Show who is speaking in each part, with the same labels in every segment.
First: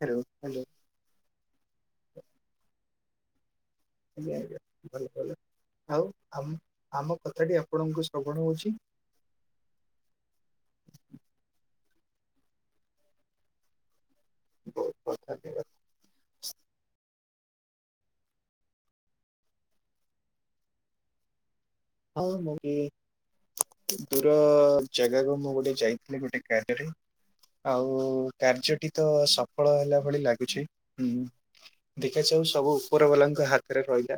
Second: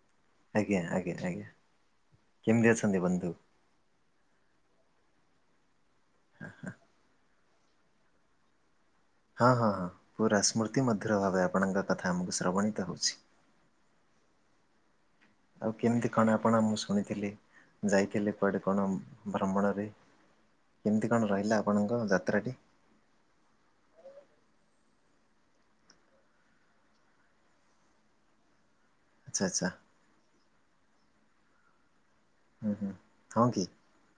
Speaker 1: Hello hello
Speaker 2: ଆଜ୍ଞା ଆଜ୍ଞା ଆଜ୍ଞା କେମିତି ଅଛନ୍ତି ବନ୍ଧୁ?
Speaker 1: ଭଲ ଭଲ। ଆଉ ଆମ କଥାଟି ଆପଣଙ୍କୁ ଶ୍ରବଣ ହୋଉଛି?
Speaker 2: ହଁ ହଁ ହଁ ପୁରା ସ୍ମୃତି ମଧ୍ୟୁର ଭାବେ ଆପଣଙ୍କ କଥା ଆମକୁ ଶ୍ରବଣିତ ହୋଉଛି।
Speaker 1: ହ
Speaker 2: ଆଉ କେମିତି କଣ ଆପଣ ମୁଁ ଶୁଣିଥିଲି ଯାଇଥିଲେ କୁଆଡେ କଣ ଭ୍ରମଣରେ କେମିତି କଣ ରହିଲା? ଆପଣଙ୍କ
Speaker 1: ହଁ
Speaker 2: ଯାତ୍ରାଟି?
Speaker 1: ମୁଁ କି ଦୂର ଜାଗାକୁ ମୁଁ ଗୋଟେ ଯାଇଥିଲି ଗୋଟେ [unintelligible] ଆଉ କାର୍ଯ୍ୟଟି ତ
Speaker 2: ଆଚ୍ଛା ଆଚ୍ଛା
Speaker 1: ସଫଳ ହେଲା ଭଳି ଲାଗୁଛି, ହୁଁ। ଦେଖାଯାଉ ସବୁ
Speaker 2: ହୁଁ ହୁଁ
Speaker 1: ଉପର ବାଲାଙ୍କ
Speaker 2: ହଁ କି
Speaker 1: ହାତରେ ରହିଲା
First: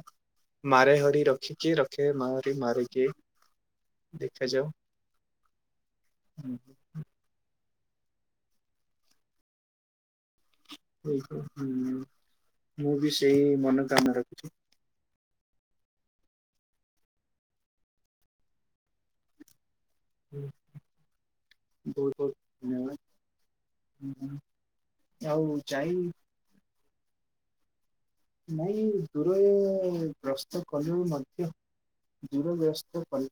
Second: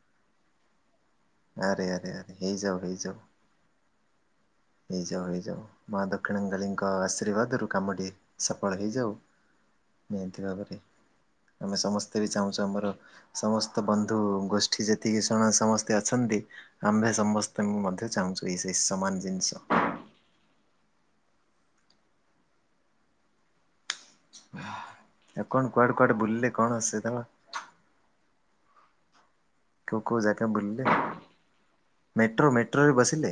Speaker 1: ମାରେ ହରି ରଖି କିଏ
Speaker 2: ଆରେ
Speaker 1: ରଖେ
Speaker 2: ଆରେ
Speaker 1: ମା
Speaker 2: ଆରେ ହେଇଯାଉ
Speaker 1: ମାରେ କିଏ,
Speaker 2: ହେଇଯାଉ।
Speaker 1: ଦେଖାଯାଉ।
Speaker 2: ହେଇଯାଉ ହେଇଯାଉ ମା ଦକ୍ଷିଣ କାଳୀଙ୍କ ଆଶୀର୍ବାଦ। ରୁ କାମଟି ସଫଳ ହେଇଯାଉ ନିହାତି ଭାବରେ।
Speaker 1: ହୁଁ
Speaker 2: ଆମେ ସମସ୍ତେ ବି ଚାହୁଁଚୁ
Speaker 1: ମୁଁ
Speaker 2: ଆମର
Speaker 1: ବି ସେଇ
Speaker 2: ସମସ୍ତ
Speaker 1: ମନୋକାମନା
Speaker 2: ବନ୍ଧୁ
Speaker 1: ରଖିଛି।
Speaker 2: ଗୋଷ୍ଠୀ ଯେତିକି ଜଣେ ସମସ୍ତେ ଅଛନ୍ତି ଆମ୍ଭେ ସମସ୍ତଙ୍କୁ ମଧ୍ୟ ଚାହୁଁଚୁ ଏଇ ସେଇ ସମାନ ଜିନିଷ।
Speaker 1: ବହୁତ ବହୁତ ଧନ୍ୟବାଦ। ଆଉ
Speaker 2: ଆପ କଣ କୁଆଡେ
Speaker 1: ଯାଇ
Speaker 2: କୁଆଡେ ବୁଲିଲେ ସେ ଦଳ।
Speaker 1: ନାଇଁ ଦୁ [unintelligible]
Speaker 2: ଜାଗା
Speaker 1: ଗ୍ରସ୍ତ
Speaker 2: ବୁଲିଲେ
Speaker 1: କଲେ ମଧ୍ୟ
Speaker 2: ମେଟ୍ରୋ ମେଟ୍ରୋରେ
Speaker 1: ଦୂରଗ୍ରସ୍ତ କଲେ।
Speaker 2: ବସିଲେ?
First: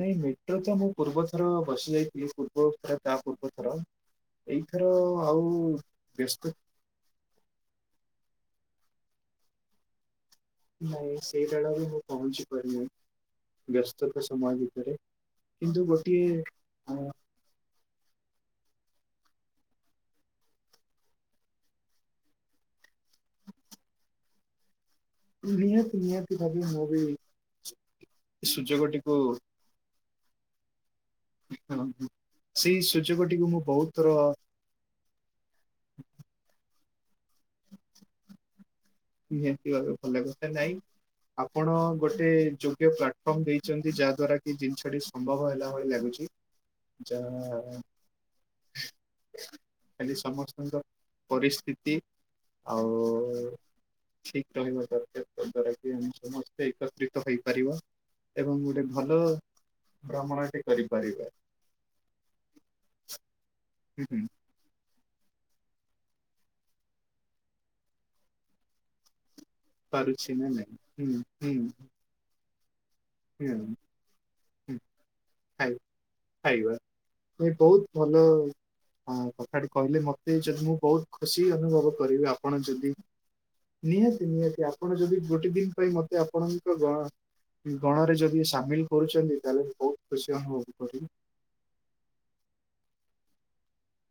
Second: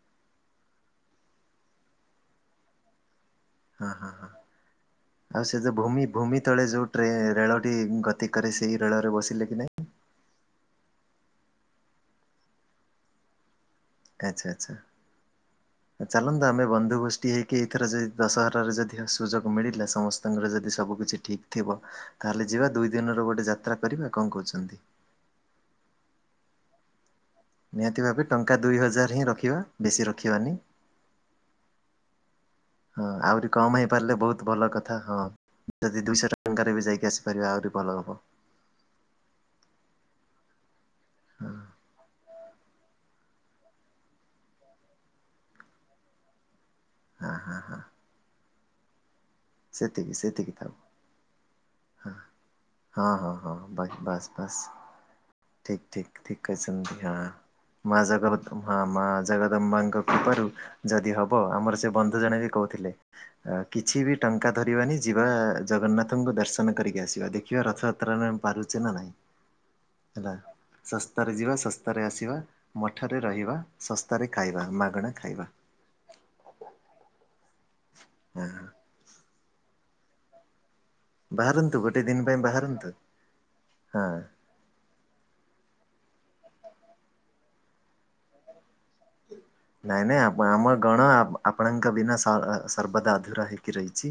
Speaker 1: ନାଇଁ ମେଟ୍ରୋ ତ ମୁଁ ପୂର୍ବ ଥର ବସି ଯାଇଥିଲି ପୂର୍ବ ଥର ଟା
Speaker 2: ହଁ ହଁ ହଁ ଆଉ ସେ ଯୋ ଭୂମି ଭୂମି
Speaker 1: ବ୍ୟସ୍ତ
Speaker 2: ତଳେ ଯୋଉ ଟ୍ରେ ରେଳଟି ଗତି କରେ ସେଇ ରେଳରେ ବସିଲେ କି ନାଇଁ।
Speaker 1: ନାଇଁ ସେଇଟା ଡ ବି ମୁଁ ପହଞ୍ଚି ପାରୁନି। ବ୍ୟସ୍ତତା
Speaker 2: ଆଚ୍ଛା
Speaker 1: ସମୟ
Speaker 2: ଆଚ୍ଛା।
Speaker 1: ଭିତରେ କିନ୍ତୁ ଗୋଟିଏ ଅ
Speaker 2: ଏଥର ଯଦି ଦଶହରାରେ ଯଦି ସୁଯୋଗ ମିଳିଲା ସମସ୍ତଙ୍କର ଯଦି ସବୁ କିିଛି ଠିକ୍ ଥିବ, ତାହେଲେ ଯିବା ଦୁଇଦିନ ର ଗୋଟେ ଯାତ୍ରା କରିବା, କଣ କହୁଛନ୍ତି?
Speaker 1: ନିହାତି ନିହାତି ଭାବେ ମୁଁ ବି
Speaker 2: ନିହାତି ଭାବେ ଟଙ୍କା ଦୁଇ
Speaker 1: ସୁଯୋଗଟିକୁ
Speaker 2: ହଜାର ହିଁ ରଖିବା, ବେଶୀ ରଖିବାନି।
Speaker 1: [unintelligible] କରନ୍ତୁ।
Speaker 2: ହଁ ଆହୁରି କମ ହେଇପାରିଲେ ବହୁତ ଭଲ କଥା, ହଁ ଯଦି ଦୁଇଶ ଟଙ୍କାରେ ବି ଯାଇ କିି ଆସପାରିବା ଆହୁରି ଭଲ ହବ।
Speaker 1: ନିହାତି ଭାବେ ଭଲ ଲାଗିବ ନା ନାଇଁ।
Speaker 2: ହଁ
Speaker 1: ଆପଣ ଗୋଟେ ଯୋଗ୍ୟ ପ୍ଲାଟଫର୍ମ ଦେଇଚନ୍ତି, ଯାହା ଦ୍ଵାରା କି ଜିନିଷଟି ସମ୍ଭବ ହେଲା ଭଳି ଲାଗୁ ଚି ଯା
Speaker 2: ହଁ ହଁ ହଁ। ସେତିକି
Speaker 1: ଖାଲି
Speaker 2: ସେତିକି ଥାଉ
Speaker 1: ସମସ୍ତଙ୍କ ପରିସ୍ଥିତି
Speaker 2: ହଁ ହଁ ହଁ
Speaker 1: ଆଉ
Speaker 2: ହଁ ବାସ୍
Speaker 1: ଠିକ
Speaker 2: ବାସ୍
Speaker 1: ରହିବା ଦରକାର ଯ ଦ୍ଵାରା
Speaker 2: ଠିକ୍
Speaker 1: କି ଆମେ
Speaker 2: ଠିକ୍ ଠିକ୍
Speaker 1: ସମସ୍ତେ
Speaker 2: କହିଛନ୍ତି ହଁ।
Speaker 1: ଏକତ୍ରିତ ହେଇପାରିବା
Speaker 2: ମା ଜଗତ
Speaker 1: ଏବଂ
Speaker 2: ହଁ
Speaker 1: ଗୋଟେ
Speaker 2: ମା
Speaker 1: ଭଲ
Speaker 2: ଜଗଦମ୍ୱାଙ୍କ କୃପାରୁ
Speaker 1: ଭ୍ରମଣଟେ
Speaker 2: ଯଦି
Speaker 1: କରିପାରିବା
Speaker 2: ହବ ଆମର ସେ ବନ୍ଧୁ ଜଣେ ବି କହୁଥିଲେ କି ଛି
Speaker 1: ହୁଁ
Speaker 2: ବି
Speaker 1: ହୁଁ
Speaker 2: ଟଙ୍କା ଧରିବାନି ଯିବା ଜଗନ୍ନାଥଙ୍କୁ ଦର୍ଶନ କରିକି ଆସିବା ଦେଖିବା ରଥଯାତ୍ରାରେ ଆମେ ପାରୁଛେ ନା ନାହିଁ।
Speaker 1: ପାରୁଛି
Speaker 2: ହେଲା
Speaker 1: ନା ନାଇଁ ହୁଁ
Speaker 2: ଶସ୍ତାରେ ଯିବା
Speaker 1: ହୁଁ
Speaker 2: ଶସ୍ତାରେ ଆସିବା। ମଠରେ ରହିବା,
Speaker 1: ହୁଁ
Speaker 2: ଶସ୍ତାରେ ଖାଇବା,
Speaker 1: ହୁଁ
Speaker 2: ମାଗଣା ଖାଇବା।
Speaker 1: ଖାଇ ଖାଇବା ମୁଁ ଏ ବହୁତ ଭଲ
Speaker 2: ହଁ
Speaker 1: ଅଁ କଥାଟି କହିଲେ ମତେ ଯଦି ମୁଁ ବହୁତ ଖୁସି
Speaker 2: ବାହାରନ୍ତୁ
Speaker 1: ଅନୁଭବ
Speaker 2: ଗୋଟେ ଦିନ
Speaker 1: କରିବି
Speaker 2: ପାଇଁ
Speaker 1: ଆପଣ
Speaker 2: ବାହାରନ୍ତୁ
Speaker 1: ଯଦି
Speaker 2: ହଁ
Speaker 1: ନିହାତି ନିହାତି ଆପଣ ଯଦି ଗୋଟେ ଦିନ ପାଇଁ ମ ତେ ଆପଣଙ୍କ ଗଣ ଗଣରେ ଯଦି ସାମିଲ କରୁଛନ୍ତି ତାହେଲେ ମୁଁ ବହୁତ
Speaker 2: ନାଇଁ ନାଇଁ
Speaker 1: ଖୁସି
Speaker 2: ଆପ
Speaker 1: ଅନୁଭବ
Speaker 2: ଆମ ଗଣ
Speaker 1: କରିବି
Speaker 2: ଆପ ଆପଣଙ୍କ ବିନା ସ-ଅ-ର ସର୍ବଦା ଅଧ ଧୁରା ହେଇକି ରହିଛି।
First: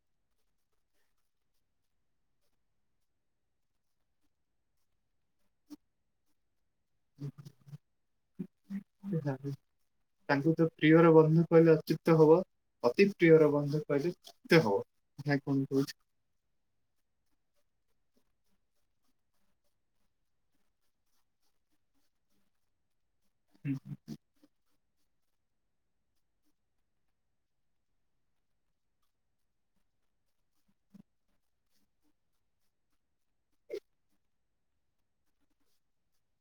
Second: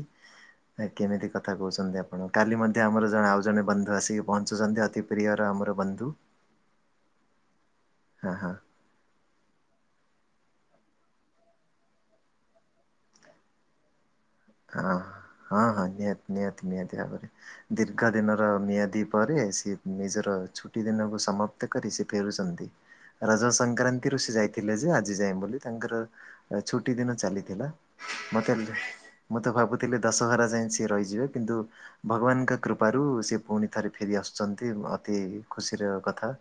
Speaker 2: କେମିତି କଥା କହୁଛନ୍ତି ଆପଣ କାଲି ମଧ୍ୟ ଆମର ଜଣେ ଆଉ ଜଣେ ବନ୍ଧୁ ଆସିକି ପହଞ୍ଚୁଛନ୍ତି ଅତି ପ୍ରିୟର ଆମର ବନ୍ଧୁ।
Speaker 1: [unintelligible]
Speaker 2: ହଁ ହଁ
Speaker 1: ତାଙ୍କୁ ତ ପ୍ରିୟର ବନ୍ଧୁ କହିଲେ ଅଚୁତ ହବ, ଅତି ପ୍ରିୟର ବନ୍ଧୁ କହିଲେ ହବ
Speaker 2: ହଁ
Speaker 1: ନା କଣ
Speaker 2: ହଁ ହଁ
Speaker 1: କହୁଛନ୍ତି?
Speaker 2: ନିହାତି ନିହାତି ନିହାତି ଭାବରେ ଦୀର୍ ର୍ଘ ଦିନର ମିଆଦି ପରେ ସେ ନିଜର ଛୁଟି ଦିନକୁ ସମାପ୍ତ କରି ସେ ଫେରୁଛନ୍ତି। ରଜ ସଂକ୍ରାନ୍ତିରୁ ସେ ଯାଇଥିଲେ ଯେ, ଆ ଆଜିଯାଏ ବୋଲି ତାଙ୍କର ଛୁଟି ଦିନ ଚାଲିଥିଲା, ମତେ ମୁଁ ତ ଭାବୁଥିଲି ଦଶହରା ଯାଏ ସିଏ ରହିଯିବେ କିନ୍ତୁ ଭଗବାନଙ୍କ କୃପାରୁ ସିଏ ପୁଣି ଥରେ ଫେରିଆସୁ ଆସୁଚନ୍ତି ଅତି ଖୁସିର କଥା।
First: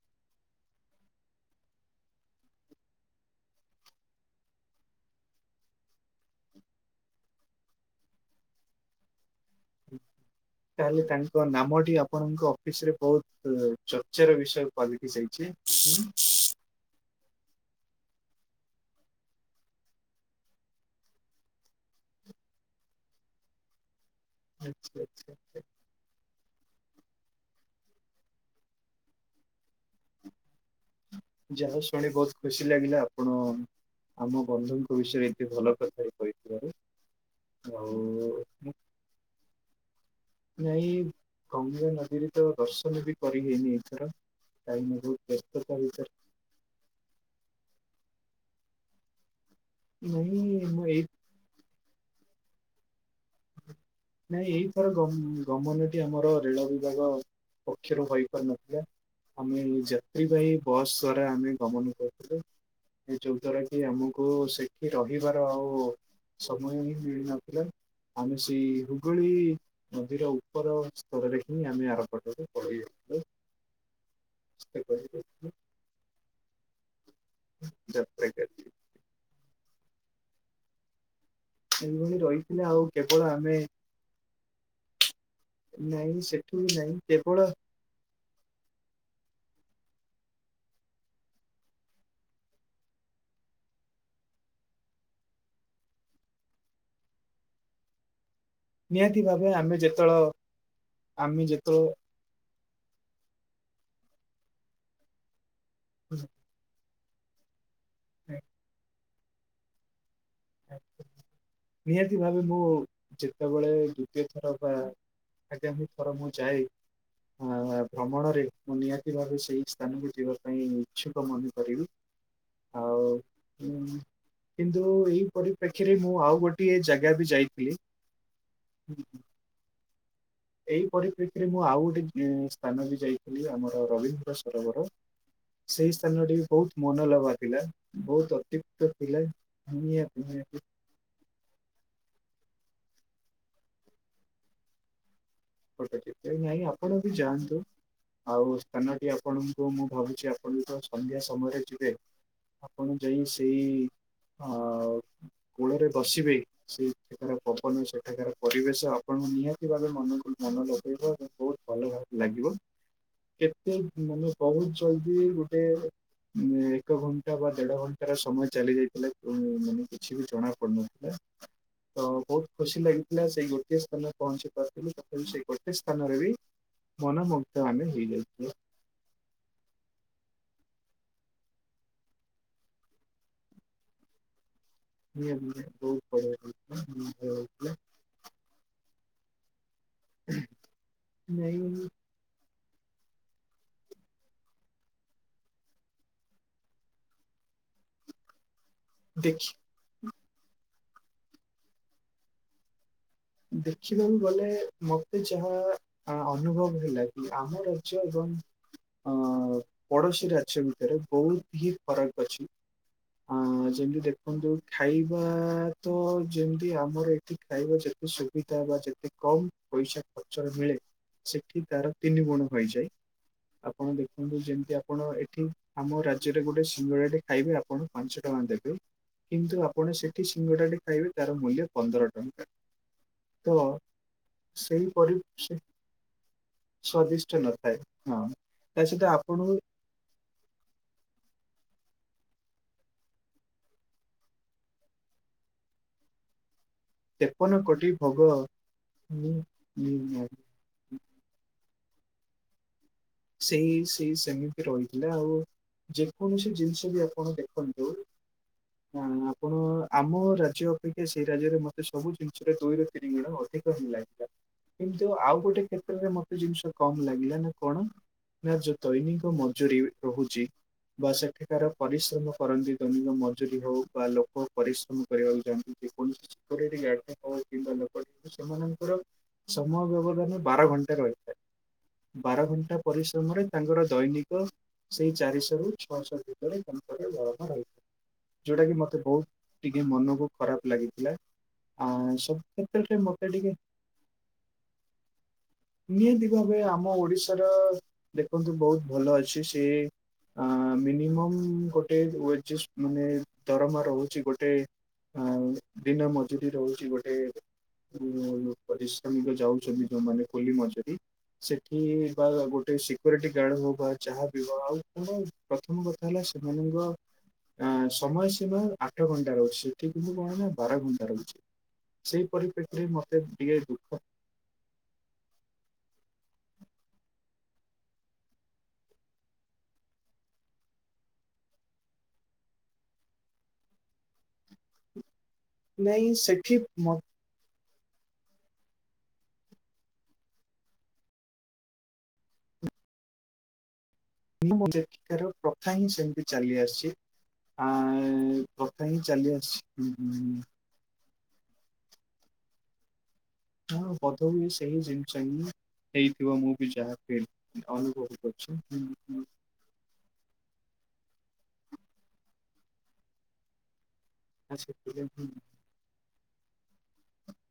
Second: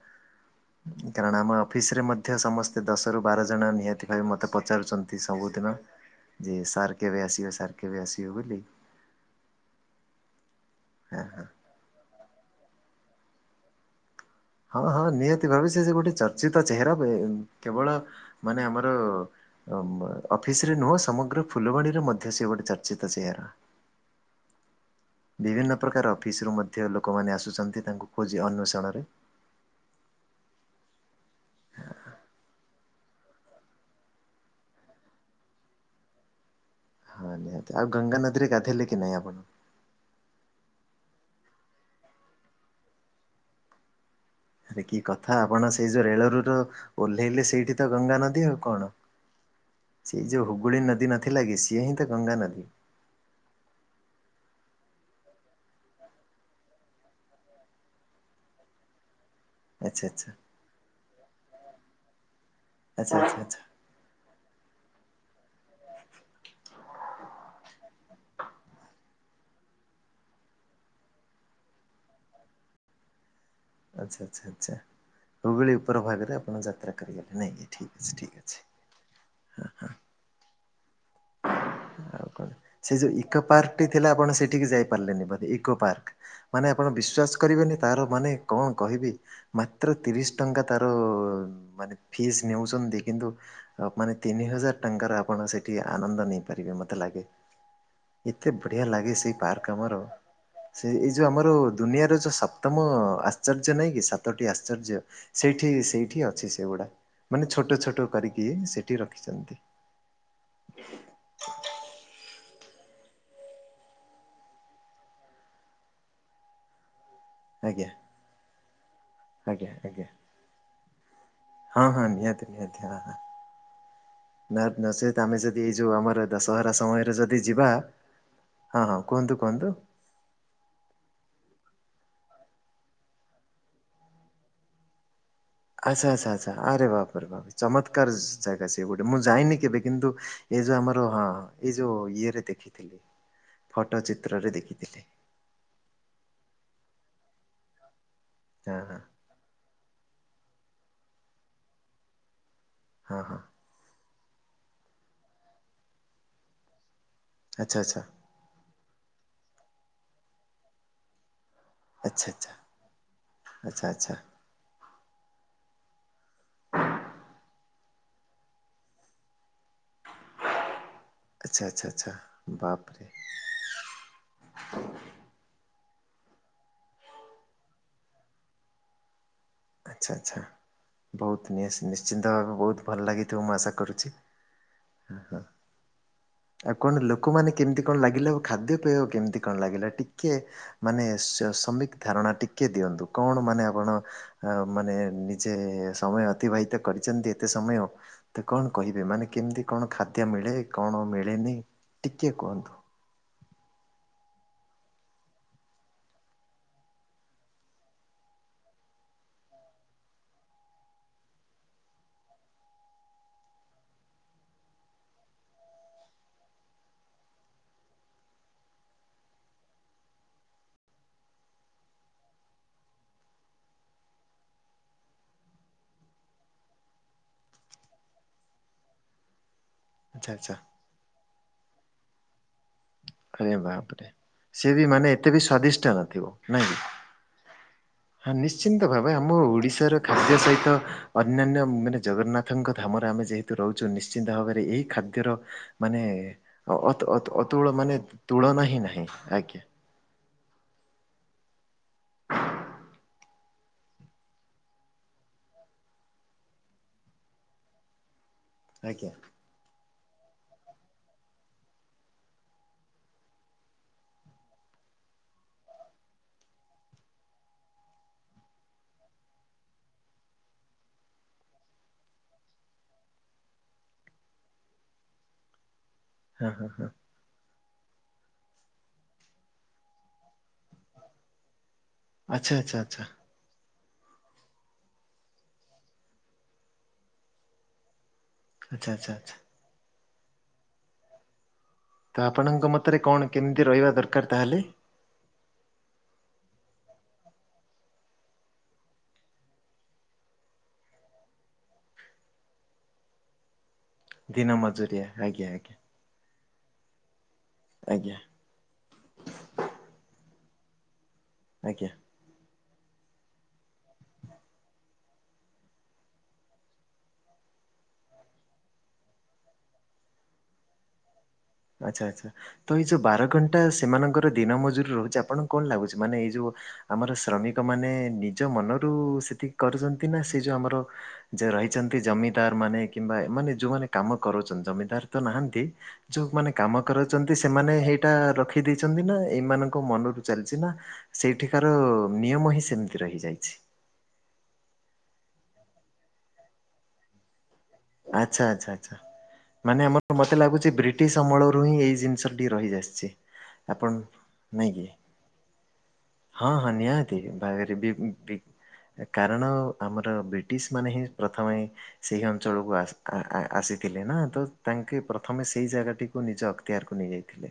Speaker 2: କାରଣ ଆମ ଅଫିସରେ ମଧ୍ୟ ସମସ୍ତେ ଦଶ ରୁ ବାର ଜଣ ନିହାତି ଭାବେ ମତେ ପଚାରୁଚନ୍ତି ସବୁ ନ ଯେ ସାର କେବେ ଆସିବ ସାର କେବେ ଆସିବେ ବୋଲି
Speaker 1: ତାହେଲେ
Speaker 2: ହଁ।
Speaker 1: ତାଙ୍କ ନାମଟି ଆପଣଙ୍କ ଅଫିସ ରେ ବହୁତ ଚ
Speaker 2: ହଁ ହଁ ନିହାତି ଭାବେ ସେ ଗୋଟେ ଚର୍ଚିତ ଚେହେରା କେବଳ ମାନେ ଆମର ବ ଅଫିସ ରେ ନୁହଁ ସମଗ୍ର ଫୁଲବାଣୀରେ ମଧ୍ୟ ସେ ଗୋଟେ ଚର୍ଚିତ ଚେହେରା।
Speaker 1: ଆଚ୍ଛା ଆଚ୍ଛା।
Speaker 2: ବିଭିନ୍ନ ପ୍ରକାର ଅଫିସରୁୁ ମଧ୍ୟ ଲୋକ ଲୋକମାନେ ଆସୁଚନ୍ତି ତାଙ୍କୁ ଖୋଜି ଅନ୍ୱେଷଣରେ
Speaker 1: ଯା ହଉ ଶୁଣି ବହୁତ ଖୁସି ଲାଗିଲା ଆପଣ ଆମ ବନ୍ଧୁଙ୍କ ବିଷୟରେ ଏତେ ଭଲ କଥା ହ କହିଥିବାରୁ
Speaker 2: ହଁ ନିହାତି ଆଉ ଗଙ୍ଗା ନଦୀରେ ଗାଧୋଇଲେ କି ନାଇଁ ଆପଣ?
Speaker 1: ନାଇଁ ଗଙ୍ଗା ନଦୀରେ ତ ଦର୍ଶନ ବି କରିହେଇନି ଏଥର।
Speaker 2: ଆରେ
Speaker 1: କାହିଁକି ନା
Speaker 2: କି
Speaker 1: ବହୁତ
Speaker 2: କଥା ଆପଣ
Speaker 1: ବ୍ୟସ୍ତତା
Speaker 2: ସେଇ ଯୋଉ
Speaker 1: ଭିତରେ
Speaker 2: ରେଳରୁ ର ଓହ୍ଲେଇଲେ ସେଇଠି ଗଙ୍ଗା ନଦୀ ଆଉ କଣ ସେଇ ଯୋଉ
Speaker 1: ନାଇଁ
Speaker 2: ହୁଗୁଳି
Speaker 1: ମୁଁ ଏଇ
Speaker 2: ନଦୀ ନଥିଲା କି ସିଏ ହିଁ ଗଙ୍ଗା ନଦୀ।
Speaker 1: ନାଇଁ ଏଇଥର ଗନ୍ ଗଙ୍ଗା ନଦୀ ଆମର ରେଳ ବିଭାଗ ପକ୍ଷରୁ ହୋଇ ପାରି ନଥିଲା ଆମେ
Speaker 2: ଆଚ୍ଛା ଆଚ୍ଛା।
Speaker 1: ଯାତ୍ରୀବାହ ବସ୍ ଦ୍ଵାରା ଆମେ ଗମନ କରୁୁଥିଲୁ।
Speaker 2: ଆଚ୍ଛା
Speaker 1: ଏ
Speaker 2: ଆଚ୍ଛା
Speaker 1: ଯୋଉ
Speaker 2: ଆଚ୍ଛା
Speaker 1: ଦ୍ଵାରା କି ଆମକୁ ସେଠି ରହି ଯିବାର ଆଉ ସମୟ ହିଁ ମିଳିନଥିଲା। ଆମେ ସେଇ ହୁଗୁଳି ନଦୀର ଉପର ସ୍ଥଳରେ ହିଁ ଆମେ ଆରମ୍ଭରୁ ପଳେଇଥିଲୁ।
Speaker 2: ଆଚ୍ଛା ଆଚ୍ଛା ଆଚ୍ଛା ହୁଗଳି ଉପର ଭାଗରେ ଆପଣ ଯାତ୍ରା ଗଲେ ନାଇଁ ଠିକ୍ ଅଛି
Speaker 1: ଯାତ୍ରା
Speaker 2: ଠିକ୍
Speaker 1: କରି
Speaker 2: ଅଛି ହଁ।
Speaker 1: ଏଇଭଳି
Speaker 2: ଆଉ କଣ
Speaker 1: ରହିଥିଲା ଆଉ
Speaker 2: ସେ ଯୋଉ
Speaker 1: କେବଳ
Speaker 2: ଇକୋ
Speaker 1: ଆମେ
Speaker 2: ପାର୍ଟି ଟି ଥିଲା ଆପଣ ସେଠି ଟିକେ ଯାଇ ପାରିଲେନି ବୋଧେ ଇକୋ ପାର୍କ
Speaker 1: ନାଇଁ ସେଠୁ ବି
Speaker 2: ମାନେ ଆପଣ
Speaker 1: ନାଇଁ କେବଳ
Speaker 2: ବିଶ୍ଵାସ କରିବେନି ତାହାର ମାନେ କଣ କହିବି ମାତ୍ର ତିରିଶ ଟଙ୍କା ତାର ମାନେ ଫିସ୍ ନେଉଚନ୍ତି କିନ୍ତୁ ମାନେ ତିନି ହଜାର ଟଙ୍କାର ଆପଣ ସେଠି ଆନନ୍ଦ ନେଇପାରିବେ ମତେ ଲାଗେ। ଏତେ ବଢିଆ ଲାଗେ
Speaker 1: ନିହାତି
Speaker 2: ସେଇ
Speaker 1: ଭାବେ
Speaker 2: ପାର୍କ
Speaker 1: ଆମେ
Speaker 2: ଆମର
Speaker 1: ଯେତେବେଳେ
Speaker 2: ସେ ଏଇ ଯୋଉ
Speaker 1: ଆମେ
Speaker 2: ଆମର ଦୁନିଆର ଯୋଉ ସ ପ୍ତମ ଆଶ୍ଚର୍ଯ୍ୟ ନାଇଁ କି ସାତଟି ଆଶ୍ଚର୍ଯ୍ୟ ସେଇଠି ସେଇଠି
Speaker 1: ଯେତେବେଳେ
Speaker 2: ଅଛି ସେଗୁଡା ମାନେ ଛୋଟ ଛୋଟ କରିକି ସେଠି ରଖିଚନ୍ତି।
Speaker 1: ନିହାତି ଭାବେ ମୁଁ ଯେତେବେଳେ ଦ୍ଵିତୀୟ ଥର ବା ଆଗାମୀ ଥର ମୁଁ ଯାଏ ଅ
Speaker 2: ଆଜ୍ଞା
Speaker 1: ଭ୍ରମଣରେ ମୁଁ ନିହାତି ଭାବେ ସେଇ
Speaker 2: ଆଜ୍ଞା ଆଜ୍ଞା।
Speaker 1: ସ୍ଥାନକୁ ଯିବା ପାଇଁ ଇଚ୍ଛୁକ ମନେ
Speaker 2: ହଁ
Speaker 1: କରିବୁ।
Speaker 2: ହଁ ନିହାତି
Speaker 1: କିନ୍ତୁ
Speaker 2: ନତ ସେତ ଆମେ ଯଦି ଏଇ ଯୋଉ
Speaker 1: ପରିପ୍ରେକ୍ଷୀରେ ମୁଁ
Speaker 2: ଆମର
Speaker 1: ଆଉ
Speaker 2: ଦଶହରା
Speaker 1: ଗୋଟିଏ ଜାଗା
Speaker 2: ସମୟରେ
Speaker 1: ବି
Speaker 2: ଯଦି ଯିବା
Speaker 1: ଯାଇଥିଲି।
Speaker 2: ହଁ ହଁ କୁହନ୍ତୁ କୁହନ୍ତୁ।
Speaker 1: ଏଇ ପରିପ୍ରେକ୍ଷୀରେ ମୁଁ ଆଉ ଗୋଟେ ଉ ସ୍ଥାନ ବି ଯାଇଥିଲି ଆମର ରବୀନ୍ଦ୍ର ସରୋବର। ସେଇ
Speaker 2: ଆଚ୍ଛା ଆଚ୍ଛା
Speaker 1: ସ୍ଥାନଟି
Speaker 2: ଆଛା
Speaker 1: ବହୁତ
Speaker 2: ଆରେ ବାପରେ
Speaker 1: ମନୋଲୋଭା
Speaker 2: ବାପ।
Speaker 1: ଥିଲା
Speaker 2: ଚମତ୍କାର
Speaker 1: ବହୁତ
Speaker 2: ଜାଗା ସେଏ
Speaker 1: ଅତ୍ୟୁକ୍ତ
Speaker 2: ଗୋଟେ ମୁଁ
Speaker 1: ଥିଲା।
Speaker 2: ଯାଇନି କେବେ କିନ୍ତୁ
Speaker 1: ନିହାତି ନିହାତି
Speaker 2: ଏଇ ଯୋଉ ଆମର, ହଁ ଏଇ ଯୋଉ ଇଏରେ ଦେଖିଥିଲି, ଫଟୋ ଚିତ୍ରରେ ଦେଖିଥିଲି।
Speaker 1: [unintelligible] ନାଇଁ ଆପଣ ବି ଯାଆନ୍ତୁ, ଆଉ
Speaker 2: ହଁ ହଁ
Speaker 1: ସ୍ଥାନଟି ଆପଣଙ୍କୁ ମୁଁ ଭାବୁଚି ଆପଣ ଯେତେବେଳେ ସନ୍ଧ୍ୟା ସମୟରେ ଯିବେ, ଆପଣ
Speaker 2: ହଁ
Speaker 1: ଯେଇ
Speaker 2: ହଁ
Speaker 1: ସେଇ ଅ କୂଳରେ ବସିବେ, ସେଇଠାକାର
Speaker 2: ଆଚ୍ଛା
Speaker 1: ପବନ
Speaker 2: ଆଚ୍ଛା
Speaker 1: ସେଠାକାର ପରିବେଶ ଆପଣଙ୍କୁ ନିହାତି ଭାବେ ମନ ମନ ଲଗେଇବ, ଏବଂ ଭଲ ଭାବ
Speaker 2: ଆଚ୍ଛା
Speaker 1: ଲାଗିବ, କେତେ
Speaker 2: ଆଚ୍ଛା। ଆଚ୍ଛା ଆଚ୍ଛା ଆଚ୍ଛା
Speaker 1: ମାନେ ବହୁତ୍ ଜଲଦି ଗୋଟେ ଏକ ଘଣ୍ଟା ବା ଦେଢ ଘଣ୍ଟା ସମୟ ଚାଲି ଯାଇଥିଲା। ଅ ମାନେ କିଛି ବି ଜଣା ପଡୁନଥିଲା।
Speaker 2: ଆଚ୍ଛା
Speaker 1: ତ
Speaker 2: ଆଚ୍ଛା
Speaker 1: ବହୁତ୍ ଖୁସି
Speaker 2: ବାପରେ
Speaker 1: ଲାଗିଥିଲା, ସେଇ ଗୋଟିଏ ସ୍ଥାନରେ ପହଞ୍ଚି ପାରଥିଲି ତ ଗୋଟେ ସ୍ଥାନରେ ବି ମନମୁ୍ଗ୍ଧ ଆମେ ହେଇଯାଇଥିଲୁ।
Speaker 2: ଆଚ୍ଛା ଆଚ୍ଛା। ବହୁତ୍ ନିହା ନି - ନିଶ୍ଚିନ୍ତ ଭାବେ ବହୁତ ଭଲ ଲାଗିଥିବ, ମୁଁ ଆଶା କରୁଚି। ହଁ
Speaker 1: ନିହାତି ନିହାତି ବହୁତ ବଢିଆ
Speaker 2: ଆଉ କଣ
Speaker 1: ହେଇଥିଲା ବହୁତ
Speaker 2: ଲୋକମାନେ
Speaker 1: ଭଲ ହେଇଥିଲା
Speaker 2: କେମିତି କଣ ଲାଗିଲେ ଖାଦ୍ୟ ପେୟ କେମତି କଣ ଲାଗିଲା ଟିକେ ମାନେ ସ
Speaker 1: ନାଇଁ
Speaker 2: ସମିକ୍ ଧାରଣା ଟିକେ ଟିକଏ ଦିଅନ୍ତୁ, କଣ ମାନେ ଆପଣ ଆ ମାନେ ନିଜେ ସମୟ ଅତିବାହିତ କରିଛନ୍ତି ଏତେ ସମୟ ତ କଣ କହିବେ ମାନେ
Speaker 1: ଦେଖି
Speaker 2: କେମିତି କଣ ଖାଦ୍ୟ ମିଳେ କଣ ମିଳେନି ‌ଟିକେ କୁହନ୍ତୁ।
Speaker 1: ଦେଖିବାକୁ ଗଲେ ମତେ ଯାହା ଅନୁଭବ ହେଲା କି ଆମ ରାଜ୍ୟ ଏବଂ [unintelligible] ପଡ଼ୋଶୀ ରାଜ୍ୟ ଭିତରେ ବହୁତ୍ ହିଁ ଫରକ ଅଛି। ଆଁ ଯେମିତି ଦେଖନ୍ତୁ ଖାଇବା ତ ଯେମିତି ଆମର ଏଠି ଖାଇବା [unintelligible] ସୁବିଧା ବା ଯେତେ କମ୍ ପଇସା ଖର୍ଚ୍ଚ ହେଲେ ସେଠି ତାର ତିନି ଗୁଣ ହୋଇଯାଏ। ଆପଣ ଦେଖନ୍ତୁ ଯେମିତି ଆପଣ ଏଠି ଆମ ରାଜ୍ୟରେ ଗୋଟେ ସିଙ୍ଗଡ଼ା ଟେ ଖାଇବେ‌ ଆପଣ ପାଞ୍ଚ ଦେବେ କିନ୍ତୁ ଆପଣ ସେଠି
Speaker 2: ଆଚ୍ଛା ଆଚ୍ଛା
Speaker 1: ସିଙ୍ଗଡ଼ା ଟେ ଖାଇବେ ତାର ମୂଲ୍ୟ ପନ୍ଦର ଟଙ୍କା। ତ
Speaker 2: ଆରେ ବାପ୍ ରେ। ସେବି ମାନେ
Speaker 1: ସେହିପରି
Speaker 2: ଏତେ ବି
Speaker 1: ସେ
Speaker 2: ସ୍ଵାଦିଷ୍ଟ ନଥିବ ନାଇଁ
Speaker 1: ସ୍ଵାଦିଷ୍ଟ ନଥାଏ ହଁ।
Speaker 2: ନିଶ୍ଚିନ୍ତ
Speaker 1: ତା ସହିତ
Speaker 2: ଭାବେ ଆମ
Speaker 1: ଆପଣଙ୍କୁ
Speaker 2: ଓଡ଼ିଶାର ଖାଦ୍ୟ ସହିତ ଅନ୍ୟାନ୍ୟ ମାନେ ଜଗନ୍ନାଥଙ୍କ ଧାମରେ ଆମେ ଯେହେତୁ ରହୁଚୁ ନିଶ୍ଚିନ୍ତ ଭାବରେ ଏଇ ଖାଦ୍ୟର ମାନେ ଅତୁ ଅତୁ
Speaker 1: ତେପନ
Speaker 2: ଅତୁଳ
Speaker 1: କୋଟି
Speaker 2: ମାନେ
Speaker 1: ଭୋଗ
Speaker 2: ତୁଳନା ହିିଁ ନାହିଁ
Speaker 1: ନି-
Speaker 2: ଆଜ୍ଞା।
Speaker 1: [inaudible] ସେଇ ସେଇ ସେମିତି ରହିଥିଲା ଆଉ ଯେକୌଣସି ଜିନିଷ ବି ଆପଣ ଦେଖନ୍ତୁ ନାଁ
Speaker 2: ଆଜ୍ଞା
Speaker 1: ଆପଣ ଆମ ରାଜ୍ୟ ଅପେକ୍ଷା ସେଇ ରାଜ୍ୟରେ ମତେ ସବୁ ଜିନିଷରେ ଦୁଇ ରୁ ତିନି ଗୁଣ ଅଧିକ ଲାଗିଲା। କିନ୍ତୁ ଆଉ ଗୋଟେ କ୍ଷେତ୍ରରେ ମତେ ଜିନିଷ କମ୍ ଲାଗିଲା ନା କଣ ନାଁ ଯୋଉ ଦୈନିକ ମଜୁରୀ ରହୁଛି। ବା ସେଠିକାର ପରିଶ୍ରମ କରନ୍ତି‌ ଦୈନିକ ମଜୁୁରୀ ହଉ ବା ଲୋକ ପରିଶ୍ରମ କରିବାକୁ ଯାନ୍ତି।
Speaker 2: ହଁ ହଁ ହଁ
Speaker 1: [unintelligible] [unintelligible] ସେମାନଙ୍କର ସମୟ ବ୍ୟବଧାନ ବାର ଘଣ୍ଟା ରହିଥାଏ।
Speaker 2: ଆଚ୍ଛା
Speaker 1: ବାରଘଣ୍ଟା
Speaker 2: ଆଚ୍ଛା ଆଚ୍ଛା
Speaker 1: ପରିଶ୍ରମରେ ତାଙ୍କର ଦୈନିକ ସେଇ ଚାରିଶହ ରୁ ଛଅଶହ ଭିତରେ ଦରମା ରହିଥାଏ। ଯୋଉଟା କି
Speaker 2: ଆଚ୍ଛା
Speaker 1: ମତେ
Speaker 2: ଆଚ୍ଛା
Speaker 1: ବହୁତ୍
Speaker 2: ଆଚ୍ଛା।
Speaker 1: ଟିକେ ମନକୁ ଖରାପ ଲାଗିଥିଲା। ଆ
Speaker 2: ତ
Speaker 1: ସବୁ
Speaker 2: ଆପଣଙ୍କ ମତରେ
Speaker 1: କ୍ଷେତ୍ରରେ
Speaker 2: କଣ
Speaker 1: ମତେ ଟିକେ
Speaker 2: କେମିତି ରହିବା ଦରକାର ତାହେଲେ।
Speaker 1: ନିହାତି ଭାବେ ଆମ ଓଡ଼ିଶାର ଦେଖନ୍ତୁ ବହୁତ୍ ଭଲ ଅଛି ସେ ମିନିମମ୍ ଗୋଟେ ଓ୍ବେଜେସ୍ ମାନେ ଦରମା ରହୁଛି
Speaker 2: ଦିନ
Speaker 1: ଗୋଟେ
Speaker 2: ମଜୁରିଆ
Speaker 1: ଅ
Speaker 2: ଆଜ୍ଞା ଆଜ୍ଞା
Speaker 1: ଦିନ ମଜୁ ଏଠି ରହୁଛି ଗୋଟେ
Speaker 2: ଆଜ୍ଞା
Speaker 1: ପରିଶ୍ରମ କୁ ଯାଉଛନ୍ତି ଯୋଉମାନେ କୁଲି ମଜୁରୀ ସେଠି
Speaker 2: ଆଜ୍ଞା।
Speaker 1: ବା ସିକ୍ୟୁରିଟି ଗାର୍ଡ ହଉ ବା ଯାହା ବି ହଉ ଆଉ କଣ ପ୍ରଥମ କଥା ହେଲା ସେମାନଙ୍କ ଆଁ ସମୟ ସୀମା ଆଠ ଘଣ୍ଟା ରହୁଛି ସେଠି କିନ୍ତୁ କଣ ନା ବାର ଘଣ୍ଟା ରହୁଛି।
Speaker 2: ଆଚ୍ଛା
Speaker 1: ସେଇ
Speaker 2: ଆଚ୍ଛା ତ
Speaker 1: ପରିପ୍ରେକ୍ଷୀରେ
Speaker 2: ଏଇ ଯୋଉ
Speaker 1: ମତେ
Speaker 2: ବାର
Speaker 1: ଟିକେ
Speaker 2: ଘଣ୍ଟା
Speaker 1: ଦୁଃଖ
Speaker 2: ସେମାନଙ୍କର ଦିନ ମଜୁରୀ ରହୁଛି ଆପଣଙ୍କୁ କଣ ଲାଗୁଛି ମାନେ ଏଇ ଯୋଉ ଆମର ଶ୍ରମିକ ମାନେ ନିଜ ମନରୁ ସେତିକି କରୁଛନ୍ତି ନା ସେ ଯୋଉ ଆମର ଯେ ରହିଛନ୍ତି ଜମିଦାର ମାନେ କିମ୍ବା ଏମାନେ ଯଉମାନେ କାମ କରୁଛନ୍ତି ଜମିଦାର ତ ନାହାନ୍ତି
Speaker 1: ନାଇଁ
Speaker 2: ଯୋଉମାନେ
Speaker 1: ସେଠି
Speaker 2: କାମ
Speaker 1: ମ
Speaker 2: କରଉଛନ୍ତି ସେମାନେ ସେଇଟା ରଖି ଦେଇଛନ୍ତି ନା ଏଇମାନଙ୍କ ମନରୁ ଚାଲିଛି ନା ସେଇଠିକାର ନିୟମ ହିଁ ସେମିତି। ରହିଯାଇଛି।
Speaker 1: ମୁଁଁ ଯେ ସେଠିକାର ପ୍ରଥା ହିଁ ସେମିତି ଚାଲି ଆସିଛି। ଆ
Speaker 2: ଆଚ୍ଛା ଆଚ୍ଛା
Speaker 1: ପ୍ରଥା
Speaker 2: ଆଚ୍ଛା
Speaker 1: ହିଁ ଚାଲି
Speaker 2: ମାନେ
Speaker 1: ଆସିଛି।
Speaker 2: ଆମର ମତେ ଲାଗୁଛି ବ୍ରି ଟିଶ୍ ଅମଳ ରୁ ହିଁ ଏଇ ଜିନିଷ ଟି ରହିଆସିଛି।
Speaker 1: ହଁ
Speaker 2: ଆପଣ
Speaker 1: ବୋଧହୁଏ
Speaker 2: ନାଇଁ
Speaker 1: ସେହି
Speaker 2: କି
Speaker 1: ଜିନଷ ହିଁ। ହେଇଥିବ
Speaker 2: ହଁ
Speaker 1: ମୁଁ ବି
Speaker 2: ହଁ
Speaker 1: ଯାହା
Speaker 2: ନିହାତି
Speaker 1: ଫିଲ୍
Speaker 2: ଭାବରେ
Speaker 1: ଅନୁଭବ କରୁଛି।
Speaker 2: [unintelligible] କାରଣ ଆମର ବ୍ରିଟିଶ ମା ହିଁ ପ୍ରଥମେ ସେହି ଅଞ୍ଚଳକୁ ଆସି ଆସି ଥିଲେ ନା ତ ତାଙ୍କେ ପ୍ରଥମେ ସେଇ ଜାଗା ଟିକୁ ନିଜ ଅକ୍ତିଆରକୁ ନେଇ ଯାଇଥିଲେ।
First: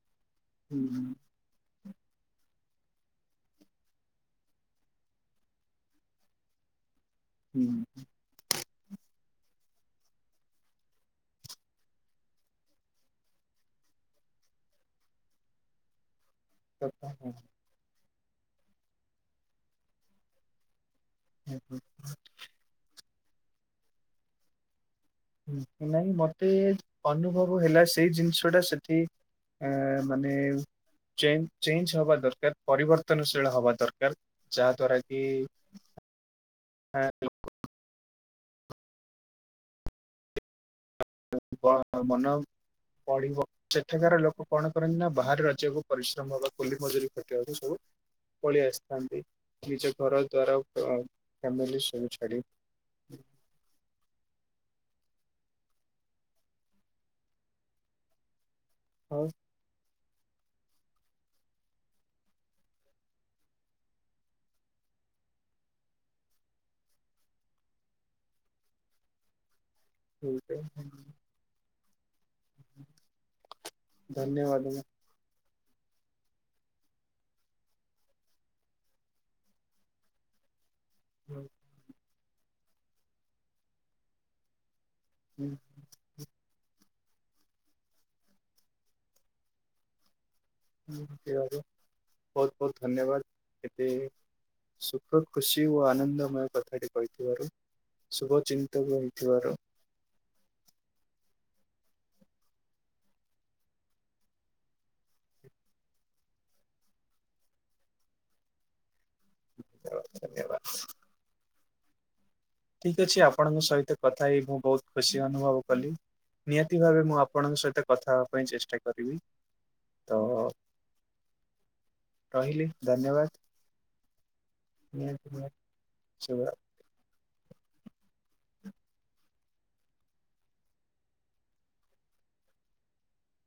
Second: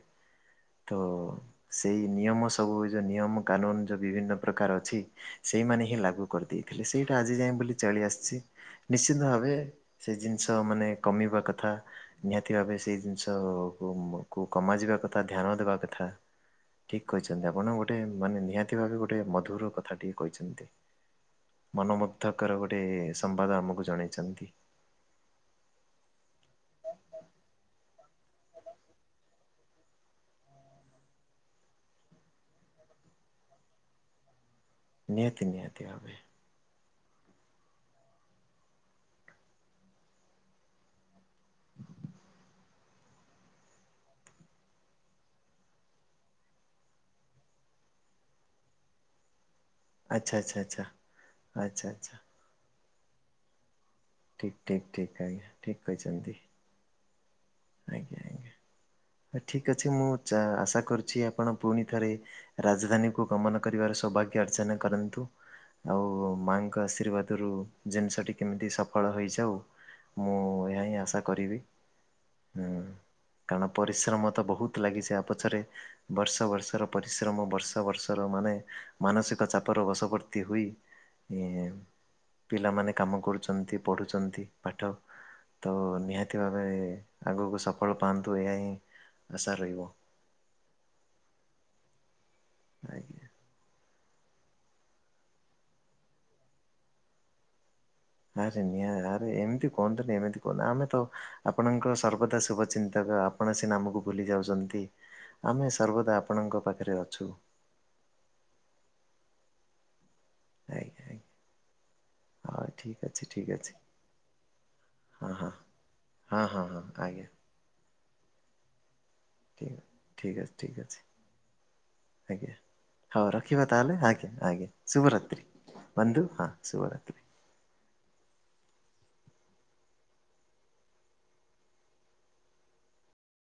Speaker 2: ତ ସେଇ ନିୟମସ ସବୁ ଯୋଉ ନିୟମ କାନୁନ ଯୋଉ ବିଭିନ୍ନ ପ୍ରକାର ଅଛି ସେଇମାନେ ହିଁ ଲାଗୁ କରିଦେଇଥିଲେ ସେଇ ଆଜି ଯାଇଁ ବୋଲି ଚଳି ଆସିଛି ନିଶ୍ଚିନ୍ତ ଭାବେ ସେଇ ଜିନିଷ ମାନେ କମିବା କଥା ନିହାତି ଭାବେ ସେଇ ଜିନିଷକୁ କୁ କମାଯିବ ବା କଥା ଧ୍ୟାନ ଦେବା କଥା। ଠିକ କହିଛନ୍ତି ଆପଣ ଗୋଟେ ମାନେ ନିହାତି ଭାବେ ଗୋଟେ ମଧୁର କଥା ଟିକେ କହିଛନ୍ତି। ମନୋମୁଗ୍ଧକର ଗୋଟେ ସମ୍ବାଦ ଆମକୁ ଜଣେଇଛନ୍ତି।
Speaker 1: ନାଇଁ ମତେ ଅନୁଭବ ହେଲା ସେଇ ଜିନିଷ ଟା ସେଠି ଆ ମାନେ ଚେଞ୍ଜ ଚେଞ୍ଜ ହବା ଦରକାର ପରିବର୍ତ୍ତନଶୀଳ ହବା ଦରକାର। ଯା ଦ୍ୱାରା କି
Speaker 2: ନିହାତି ନିହାତି ଭାବେ
Speaker 1: [unintelligible] କଣ ମନ ପଢିବ। ସେଠାକାର ଲୋକ କଣ କରନ୍ତି ନା ବାହାରେ ରାଜ୍ୟକୁ ପରିଶ୍ରମ ହବା କୁଲି ମଜୁରି ଖଟିବାକୁ ସବୁ ପଳେଇ ଆସିଥାନ୍ତି। ନିଜ ଘର
Speaker 2: ଆଚ୍ଛା ଆଚ୍ଛା
Speaker 1: ଦ୍ୱାରା
Speaker 2: ଆଚ୍ଛା
Speaker 1: ଫ ଫ୍ୟାମିିଲି
Speaker 2: ଆଚ୍ଛା
Speaker 1: ଶବୁ
Speaker 2: ଆଚ୍ଛା।
Speaker 1: ଛାଡି
Speaker 2: ଠିକ ଠିକ ଠିକ ଆଜ୍ଞା ଠିକ କହିଛନ୍ତି।
Speaker 1: ହଉ
Speaker 2: ଠିକ ଅଛି ମୁଁ ଚ୍ଛା ଆଁ ଆଶା କରୁଛି ଆପଣ ପୁଣି ଥରେ ରାଜଧାନୀକୁ ଗମନ କରିବାର ସୌଭାଗ୍ୟ ଅର୍ଜନ କରନ୍ତୁ। ଆଉ ମାଙ୍କ ଆଶୀର୍ବାଦରୁ ଜିନିଷଟି କେମିତି ସଫଳ ହୋଇଯାଉ। ମୁଁ
Speaker 1: ଠିକ
Speaker 2: ଏହା ହିଁ ଆଶା କରିବି ହୁଁ। କାରଣ ପରିଶ୍ରମ ତ
Speaker 1: ଧନ୍ୟବାଦ
Speaker 2: ବହୁତ ଲାଗିଛି ଏହା ପଛରେ ବର୍ଷ ବର୍ଷର ପରିଶ୍ରମ ବର୍ଷ ବର୍ଷର ମାନେ ମାନସିକ ଚାପର ବଶବର୍ତ୍ତୀ ହୋଇ ଏ ପିଲାମାନେ କାମ କରୁଛନ୍ତି ପଢୁଛନ୍ତି ପାଠ ତ ନିହାତି ଭାବେ ଆଗକୁ ସଫଳ ପାଆନ୍ତୁ ଏହା ହିଁ ଆଶା ରହିବ।
Speaker 1: ସେ ବହୁତ ବହୁତ
Speaker 2: ଆଜ୍ଞା।
Speaker 1: ଧନ୍ୟବାଦ। ସେଇ ସୁଖ ଖୁସି ଓ ଆନନ୍ଦମୟ କଥାଟି କହିଥିବାରୁ ଶୁଭ
Speaker 2: ଆରେ
Speaker 1: ଚିନ୍ତକ
Speaker 2: ନିଆ ଆରେ
Speaker 1: ହେଇଥିବାରୁ
Speaker 2: ଏମିତି କୁହନ୍ତୁନି ଏମିତି କୁହନ୍ତୁ ଆମେ ତ ଆପଣଙ୍କ ସର୍ବଦା ଶୁଭଚିନ୍ତକ ଆପଣ ସିନା ଆମକୁ ଭୁଲି ଯାଉଛନ୍ତି। ଆମେ ସର୍ବଦା ଆପଣଙ୍କ ତାଙ୍କ ପାଖରେ ଅଛୁ।
Speaker 1: ଧନ୍ୟବାଦ।
Speaker 2: ଆଜ୍ଞା ଆଜ୍ଞା ହଉ ଠିକ୍
Speaker 1: ଠିକ ଅଛି
Speaker 2: ଠିକ୍
Speaker 1: ଆପଣଙ୍କ
Speaker 2: ଅଛି
Speaker 1: ସହିତ କଥା ହେଇ ମୁଁ ବହୁତ ଖୁସି
Speaker 2: ହଁ ହଁ।
Speaker 1: ଅନୁଭବ କଲି।
Speaker 2: ହଁ ହଁ ହଁ
Speaker 1: ନିହାତି ଭାବେ ମୁଁ
Speaker 2: ଆଜ୍ଞା
Speaker 1: ଆପଣଙ୍କ ସହିତ କଥା ହେବା ପାଇଁ ଚେଷ୍ଟା କରିି
Speaker 2: ଠିକ ଅଛି ଠିକ ଅଛି। ଆଜ୍ଞା
Speaker 1: ରହିଲି? ଧନ୍ୟବାଦ
Speaker 2: ହଉ ରଖିବା ତାହଲେ ଆଜ୍ଞା ଆଜ୍ଞା ଶୁଭ
Speaker 1: ନିହାତି
Speaker 2: ରାତ୍ରୀ
Speaker 1: ନିହାତି
Speaker 2: ବନ୍ଦୁ ହଁ ଶୁଭରାତ୍ରୀ।